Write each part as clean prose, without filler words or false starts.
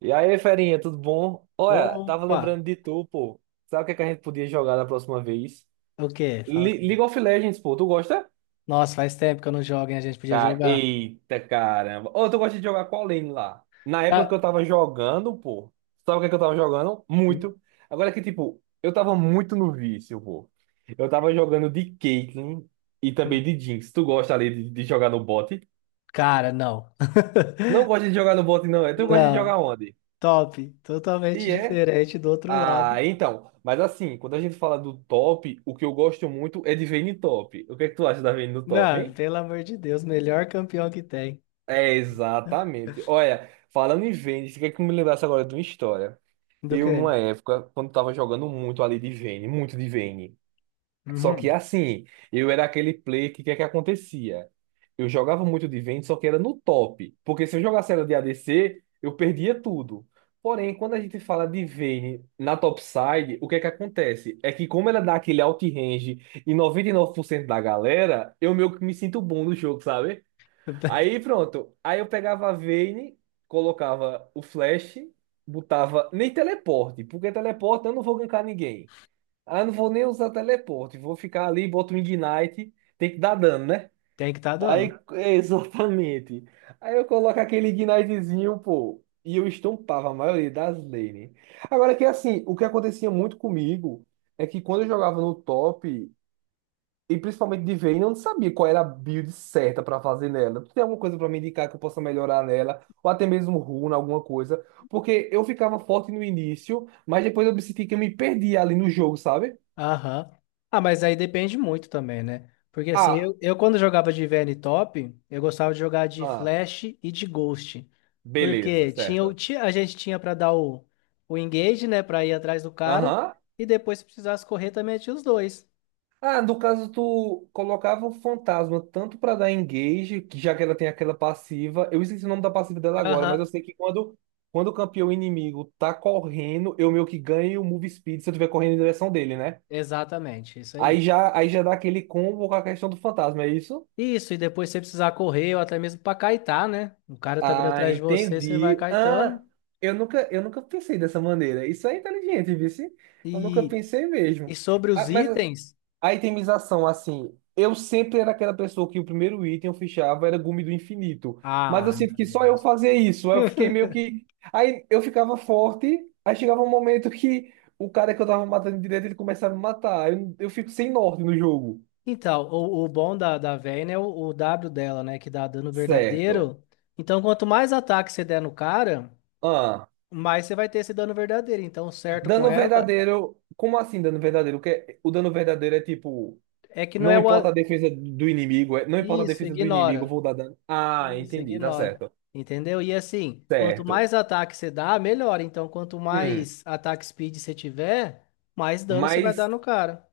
E aí, Ferinha, tudo bom? Olha, tava Opa! lembrando de tu, pô. Sabe o que é que a gente podia jogar da próxima vez? O quê? Fala League comigo. of Legends, pô. Tu gosta? Nossa, faz tempo que eu não jogo, hein? A gente podia jogar. Eita, caramba. Ô, tu gosta de jogar qual lane lá? Na época Ah, que eu tava jogando, pô. Sabe o que é que eu tava jogando? Muito. Agora que, tipo, eu tava muito no vício, pô. Eu tava jogando de Caitlyn e também de Jinx. Tu gosta ali de jogar no bot? cara, não. Não gosta de jogar no bot, não, é? Tu gosta de jogar Não, onde? top. Totalmente E é? diferente do outro lado. Ah, então. Mas assim, quando a gente fala do top, o que eu gosto muito é de Vayne top. O que é que tu acha da Vayne no top, Não, hein? pelo amor de Deus, melhor campeão que tem. É, exatamente. Olha, falando em Vayne, você quer que eu me lembrasse agora de uma história? Do Eu, que? numa época, quando tava jogando muito ali de Vayne, muito de Vayne. Só que Uhum. assim, eu era aquele play que o que é que acontecia? Eu jogava muito de vento, só que era no top. Porque se eu jogasse ela de ADC, eu perdia tudo. Porém, quando a gente fala de Vayne na topside, o que é que acontece? É que como ela dá aquele outrange em 99% da galera, eu meio que me sinto bom no jogo, sabe? Aí pronto. Aí eu pegava a Vayne, colocava o flash, botava nem teleporte, porque teleporte eu não vou gankar ninguém. Ah, não vou nem usar teleporte. Vou ficar ali, boto um Ignite. Tem que dar dano, né? Tem que estar Aí, dando. exatamente. Aí eu coloco aquele Ignitezinho, pô. E eu estompava a maioria das lane. Agora que assim, o que acontecia muito comigo é que quando eu jogava no top, e principalmente de Vayne, eu não sabia qual era a build certa pra fazer nela. Tu tem alguma coisa pra me indicar que eu possa melhorar nela? Ou até mesmo runa, alguma coisa? Porque eu ficava forte no início, mas depois eu me senti que eu me perdia ali no jogo, sabe? Aham. Ah, mas aí depende muito também, né? Porque assim, Ah, eu quando jogava de VN Top, eu gostava de jogar de Ah, Flash e de Ghost. beleza, Porque tinha, certo. A gente tinha pra dar o engage, né? Pra ir atrás do cara. Aham. E depois, se precisasse correr, também tinha os dois. Ah, no caso, tu colocava o fantasma tanto pra dar engage, que já que ela tem aquela passiva. Eu esqueci o nome da passiva dela agora, mas eu Aham. sei que quando o campeão inimigo tá correndo, eu meio que ganho o move speed se eu estiver correndo em direção dele, né? Exatamente, isso aí. Aí já dá aquele combo com a questão do fantasma, é isso? Isso, e depois se você precisar correr, ou até mesmo pra caitar, né? O cara tá vindo Ah, atrás de você, você vai entendi. caetando. Ah, eu nunca pensei dessa maneira. Isso é inteligente, vice. Eu nunca E, pensei mesmo. e sobre Ah, os mas itens. A itemização, assim, eu sempre era aquela pessoa que o primeiro item eu fechava era gume do infinito. Mas eu Ah, sinto meu que só eu Deus. fazia isso. Aí eu fiquei meio que. Aí eu ficava forte, aí chegava um momento que o cara que eu tava matando direto, ele começava a me matar. Aí eu fico sem norte no jogo. Então, o bom da Vayne é o W dela, né? Que dá dano Certo. verdadeiro. Então, quanto mais ataque você der no cara, Ah, mais você vai ter esse dano verdadeiro. Então, o certo com dano ela verdadeiro. Como assim dano verdadeiro? O dano verdadeiro é tipo. é que não Não é importa a defesa do inimigo, não importa a Isso, defesa do inimigo, eu ignora. vou dar dano. Ah, Isso, entendi, tá ignora. certo. Entendeu? E assim, quanto mais Certo. ataque você dá, melhor. Então, quanto Hum. mais ataque speed você tiver, mais dano você vai dar Mas no cara.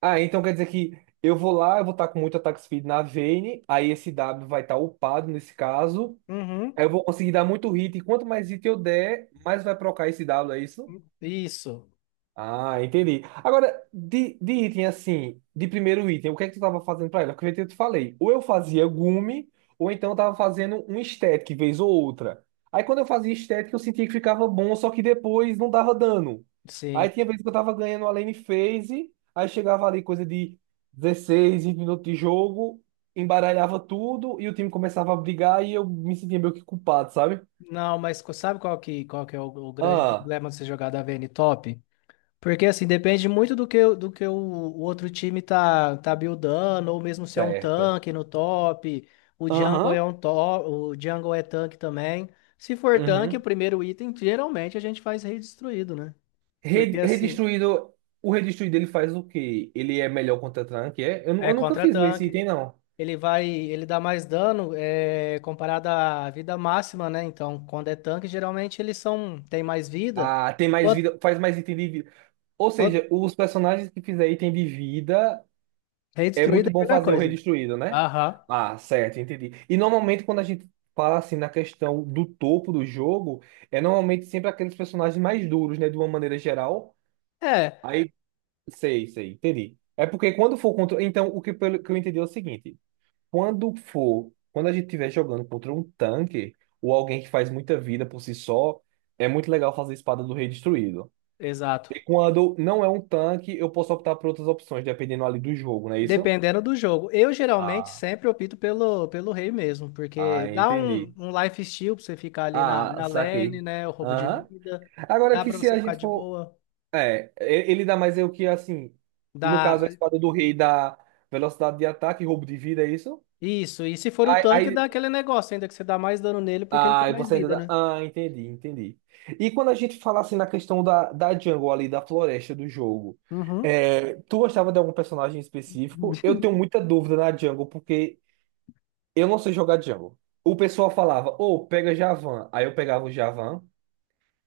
ah, então quer dizer que eu vou lá, eu vou estar com muito attack speed na Vayne, aí esse W vai estar upado nesse caso. Uhum. Aí eu vou conseguir dar muito hit, e quanto mais hit eu der, mais vai procar esse W, é isso? Isso, Ah, entendi. Agora, de item assim, de primeiro item, o que é que tu tava fazendo pra ela? Porque eu te falei, ou eu fazia gume, ou então eu tava fazendo um estético, vez ou outra. Aí quando eu fazia estética, eu sentia que ficava bom, só que depois não dava dano. Aí sim. tinha vezes que eu tava ganhando a lane phase, aí chegava ali coisa de 16 20 minutos de jogo, embaralhava tudo e o time começava a brigar e eu me sentia meio que culpado, sabe? Não, mas sabe qual que é o grande Ah, problema de você jogar da Vayne top? Porque assim, depende muito do que, do que o outro time tá buildando, ou mesmo se é um certo. tanque no top, o jungle Aham. é um top, o jungle é tanque também. Se for tanque, o Uhum. primeiro item, geralmente a gente faz rei destruído, né? Porque assim, Redistruído, o redistruído ele faz o quê? Ele é melhor contra tanque, é? Eu, é eu nunca fiz esse item, contra-tanque, não. ele vai, ele dá mais dano é, comparado à vida máxima, né? Então, quando é tanque, geralmente eles são, tem mais vida. Ah, tem mais Enquanto- vida, faz mais item de vida. Ou enquanto seja, os personagens que fizer item de vida, Rei é destruído muito é a bom melhor fazer o coisa. redistruído, né? Aham. Ah, certo, entendi. E normalmente quando a gente fala assim na questão do topo do jogo, é normalmente sempre aqueles personagens mais duros, né? De uma maneira geral. É, Aí, sei, entendi. É porque quando for contra. Então, o que, pelo que eu entendi é o seguinte. Quando for, quando a gente estiver jogando contra um tanque ou alguém que faz muita vida por si só, é muito legal fazer espada do rei destruído. exato. E quando não é um tanque, eu posso optar por outras opções, dependendo ali do jogo, não é isso? Dependendo do jogo. Eu geralmente Ah, sempre opto pelo rei mesmo, ah, porque dá entendi. um lifesteal pra você ficar ali Ah, na lane, saquei. né? O roubo de Aham. vida. Agora Dá que pra se você a ficar gente de for. boa. É, ele dá mais é o que assim. No caso, a Dá. espada do rei dá velocidade de ataque, e roubo de vida, é isso? Isso. E se for o Aí, tanque, dá aí aquele negócio ainda que você dá mais dano nele porque ele tem ah, e mais você ainda vida, dá... né? Ah, entendi, entendi. E quando a gente fala assim na questão da jungle ali, da floresta do jogo, Uhum. é, tu gostava de algum personagem específico? Eu tenho muita dúvida na jungle, porque eu não sei jogar jungle. O pessoal falava, ô, pega Javan. Aí eu pegava o Javan,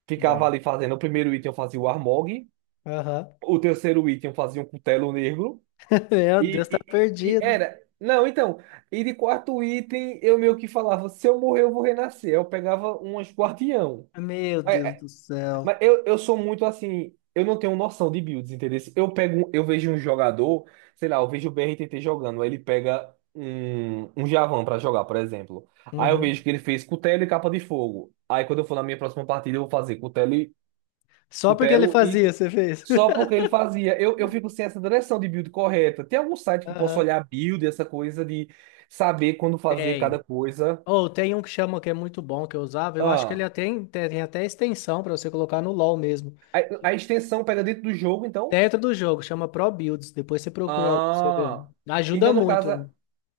ficava Bom. ali fazendo o primeiro item, eu fazia o Armog, Aham. o terceiro item eu fazia um cutelo negro, Meu Deus, tá e perdido. era. Não, então, e de quarto item eu meio que falava, se eu morrer eu vou renascer. Eu pegava umas guardião. Meu Deus É, do céu. mas eu sou muito assim, eu não tenho noção de builds, entendeu? Eu vejo um jogador, sei lá, eu vejo o BRTT jogando, aí ele pega um Javan pra jogar, por exemplo. Aí eu vejo Uhum. que ele fez cutelo e capa de fogo. Aí quando eu for na minha próxima partida, eu vou fazer cutelo e Só porque ele cutelo e fazia, você fez. só porque ele fazia. Eu fico sem essa direção de build correta. Tem algum site que eu posso Aham. olhar build, essa coisa de saber quando fazer Tem. cada coisa? Ou tem um que chama que é muito bom que eu usava. Eu acho que ele Ah, até tem, tem até extensão para você colocar no LoL mesmo. a, a extensão pega dentro do jogo, então? Dentro do jogo, chama Pro Builds. Depois você procura lá pra você ver. Ah, Ajuda então muito. Né?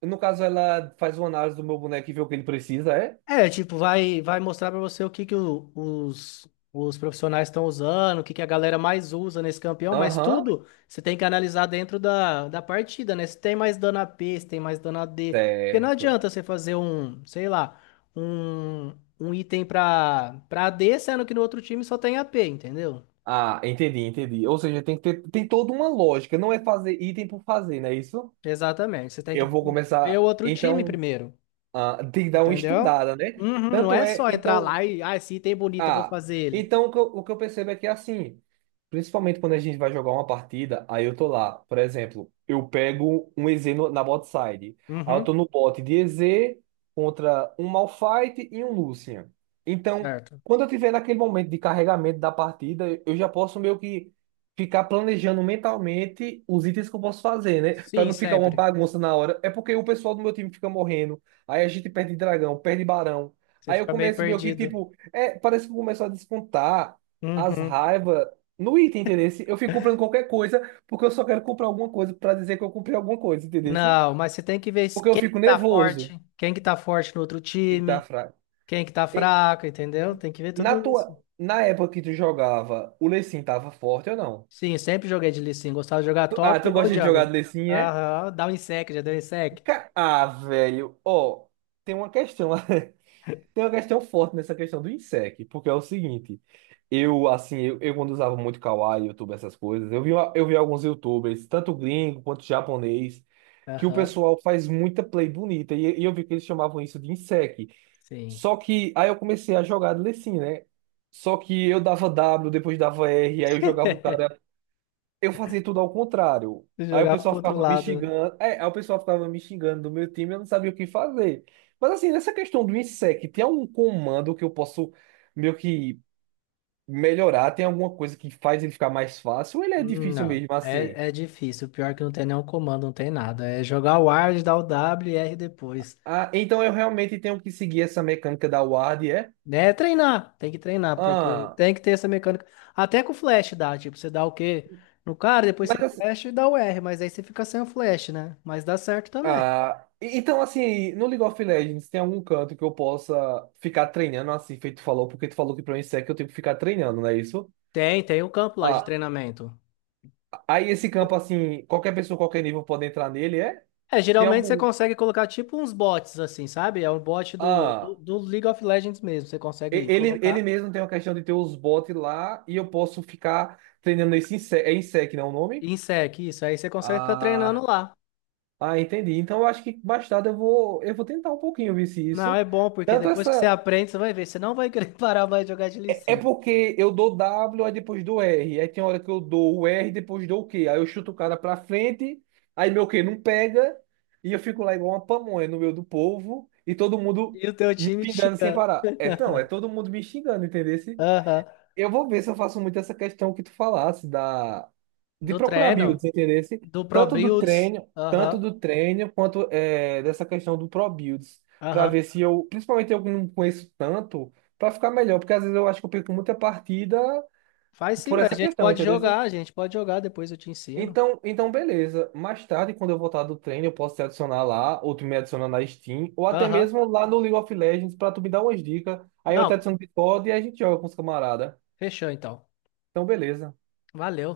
no caso ela faz uma análise do meu boneco e vê o que ele precisa, é? É, tipo, vai, vai mostrar pra você o que que os profissionais estão usando, o que que a galera mais usa nesse campeão, mas Aham, tudo você tem que analisar dentro da partida, né? Se tem mais dano AP, se tem mais dano AD. Porque não certo. adianta você fazer um, sei lá, um item pra, pra A d sendo que no outro time só tem a p, entendeu? Ah, entendi, entendi. Ou seja, tem que ter, tem toda uma lógica, não é fazer item por fazer, não é isso? Exatamente. Você tem que Eu vou ver o começar, outro time então, primeiro, ah, tem que dar uma entendeu? estudada, né? Uhum, não Tanto é é, só entrar então, lá e, ah, esse item é bonito, eu vou ah, fazer ele. então o que eu percebo é que é assim, principalmente quando a gente vai jogar uma partida, aí eu tô lá, por exemplo, eu pego um EZ na bot side. Aí eu tô Uhum, no bot de EZ contra um Malphite e um Lucian. Então, certo. quando eu tiver naquele momento de carregamento da partida, eu já posso meio que ficar planejando mentalmente os itens que eu posso fazer, né? Pra Sim, não ficar uma sempre. bagunça na hora. É porque o pessoal do meu time fica morrendo, aí a gente perde dragão, perde barão. Você Aí eu fica meio começo meio que perdido. tipo. É, parece que começou a descontar as Uhum. raivas no item, entendeu? Eu fico comprando qualquer coisa porque eu só quero comprar alguma coisa pra dizer que eu comprei alguma coisa, entendeu? Não, mas você tem que ver Porque eu quem que fico tá nervoso forte, quem que tá forte no outro e tá time, fraco. quem que tá E fraco, entendeu? Tem que ver na tudo isso. tua, na época que tu jogava, o Lecim tava forte ou não? Sim, sempre joguei de Lee Sin. Gostava de jogar Ah, top tu ou gosta de jogar de jungle. Lecim, é? Aham, dá um insec, já deu um insec. Ah, velho, ó, tem uma questão. Tem uma questão forte nessa questão do INSEC, porque é o seguinte, eu, assim, eu quando usava muito Kawaii, YouTube, essas coisas, eu vi alguns YouTubers, tanto gringo quanto japonês, que o Aham, pessoal faz muita play bonita, e eu vi que eles chamavam isso de INSEC. sim. Só que, aí eu comecei a jogar de Lecim, né? Só que eu dava W, depois dava R, aí eu jogava o cara, eu fazia tudo ao contrário. Aí o Jogava pro pessoal outro ficava me lado. Né? xingando. É, aí o pessoal ficava me xingando do meu time, eu não sabia o que fazer. Mas assim, nessa questão do INSEC, tem algum comando que eu posso meio que melhorar? Tem alguma coisa que faz ele ficar mais fácil? Ou ele é difícil não, mesmo assim? É difícil. O pior é que não tem nenhum comando, não tem nada. É jogar o ward, dar o W e R depois. Ah, então eu realmente tenho que seguir essa mecânica da ward, é? Né é treinar, tem que treinar, porque Ah, tem que ter essa mecânica. Até com o flash dá, tipo, você dá o Q no cara, depois você mas assim. flash e dá o R, mas aí você fica sem o flash, né? Mas dá certo também. Ah, então assim, no League of Legends tem algum canto que eu possa ficar treinando assim, feito tu falou, porque tu falou que para o INSEC eu tenho que ficar treinando, não é isso? Tem, tem um campo lá de Ah, treinamento. aí esse campo, assim, qualquer pessoa, qualquer nível pode entrar nele, é? É, Tem geralmente você algum. consegue colocar tipo uns bots assim, sabe? É um bot Ah, do League of Legends mesmo, você consegue ele, ele colocar. mesmo tem uma questão de ter os bots lá e eu posso ficar treinando esse insec, é insec, não é o nome? Insec, isso, aí você consegue ficar treinando Ah, lá. ah, entendi. Então eu acho que mais tarde eu vou tentar um pouquinho ver se Não, isso. é bom, porque Tanto depois que você essa. aprende, você vai ver, você não vai querer parar mais de jogar de Lee É é Sin. porque eu dou W, aí depois dou R. Aí tem hora que eu dou o R, depois dou o Q. Aí eu chuto o cara pra frente, aí meu Q não pega, e eu fico lá igual uma pamonha no meio do povo, e todo mundo E o teu me time te pingando sem xingando. parar. É, não, é todo mundo me xingando, entendeu? Aham. Eu vou ver se eu faço muito essa questão que tu falasse da de Do procurar treino. builds, entendeu? Do Pro Builds. Tanto Aham, do treino quanto é dessa questão do pro builds, para aham. ver se eu, principalmente eu que não conheço tanto, para ficar melhor, porque às vezes eu acho que eu perco muita partida Faz sim, por mas essa questão, entendeu? A gente pode jogar, depois eu te ensino. Então beleza. Mais tarde, quando eu voltar do treino, eu posso te adicionar lá, ou tu me adiciona na Steam, ou até Aham. mesmo lá no League of Legends para tu me dar umas dicas. Aí eu te Não, adiciono no Discord e a gente joga com os camaradas. fechou então. Então, beleza. Valeu.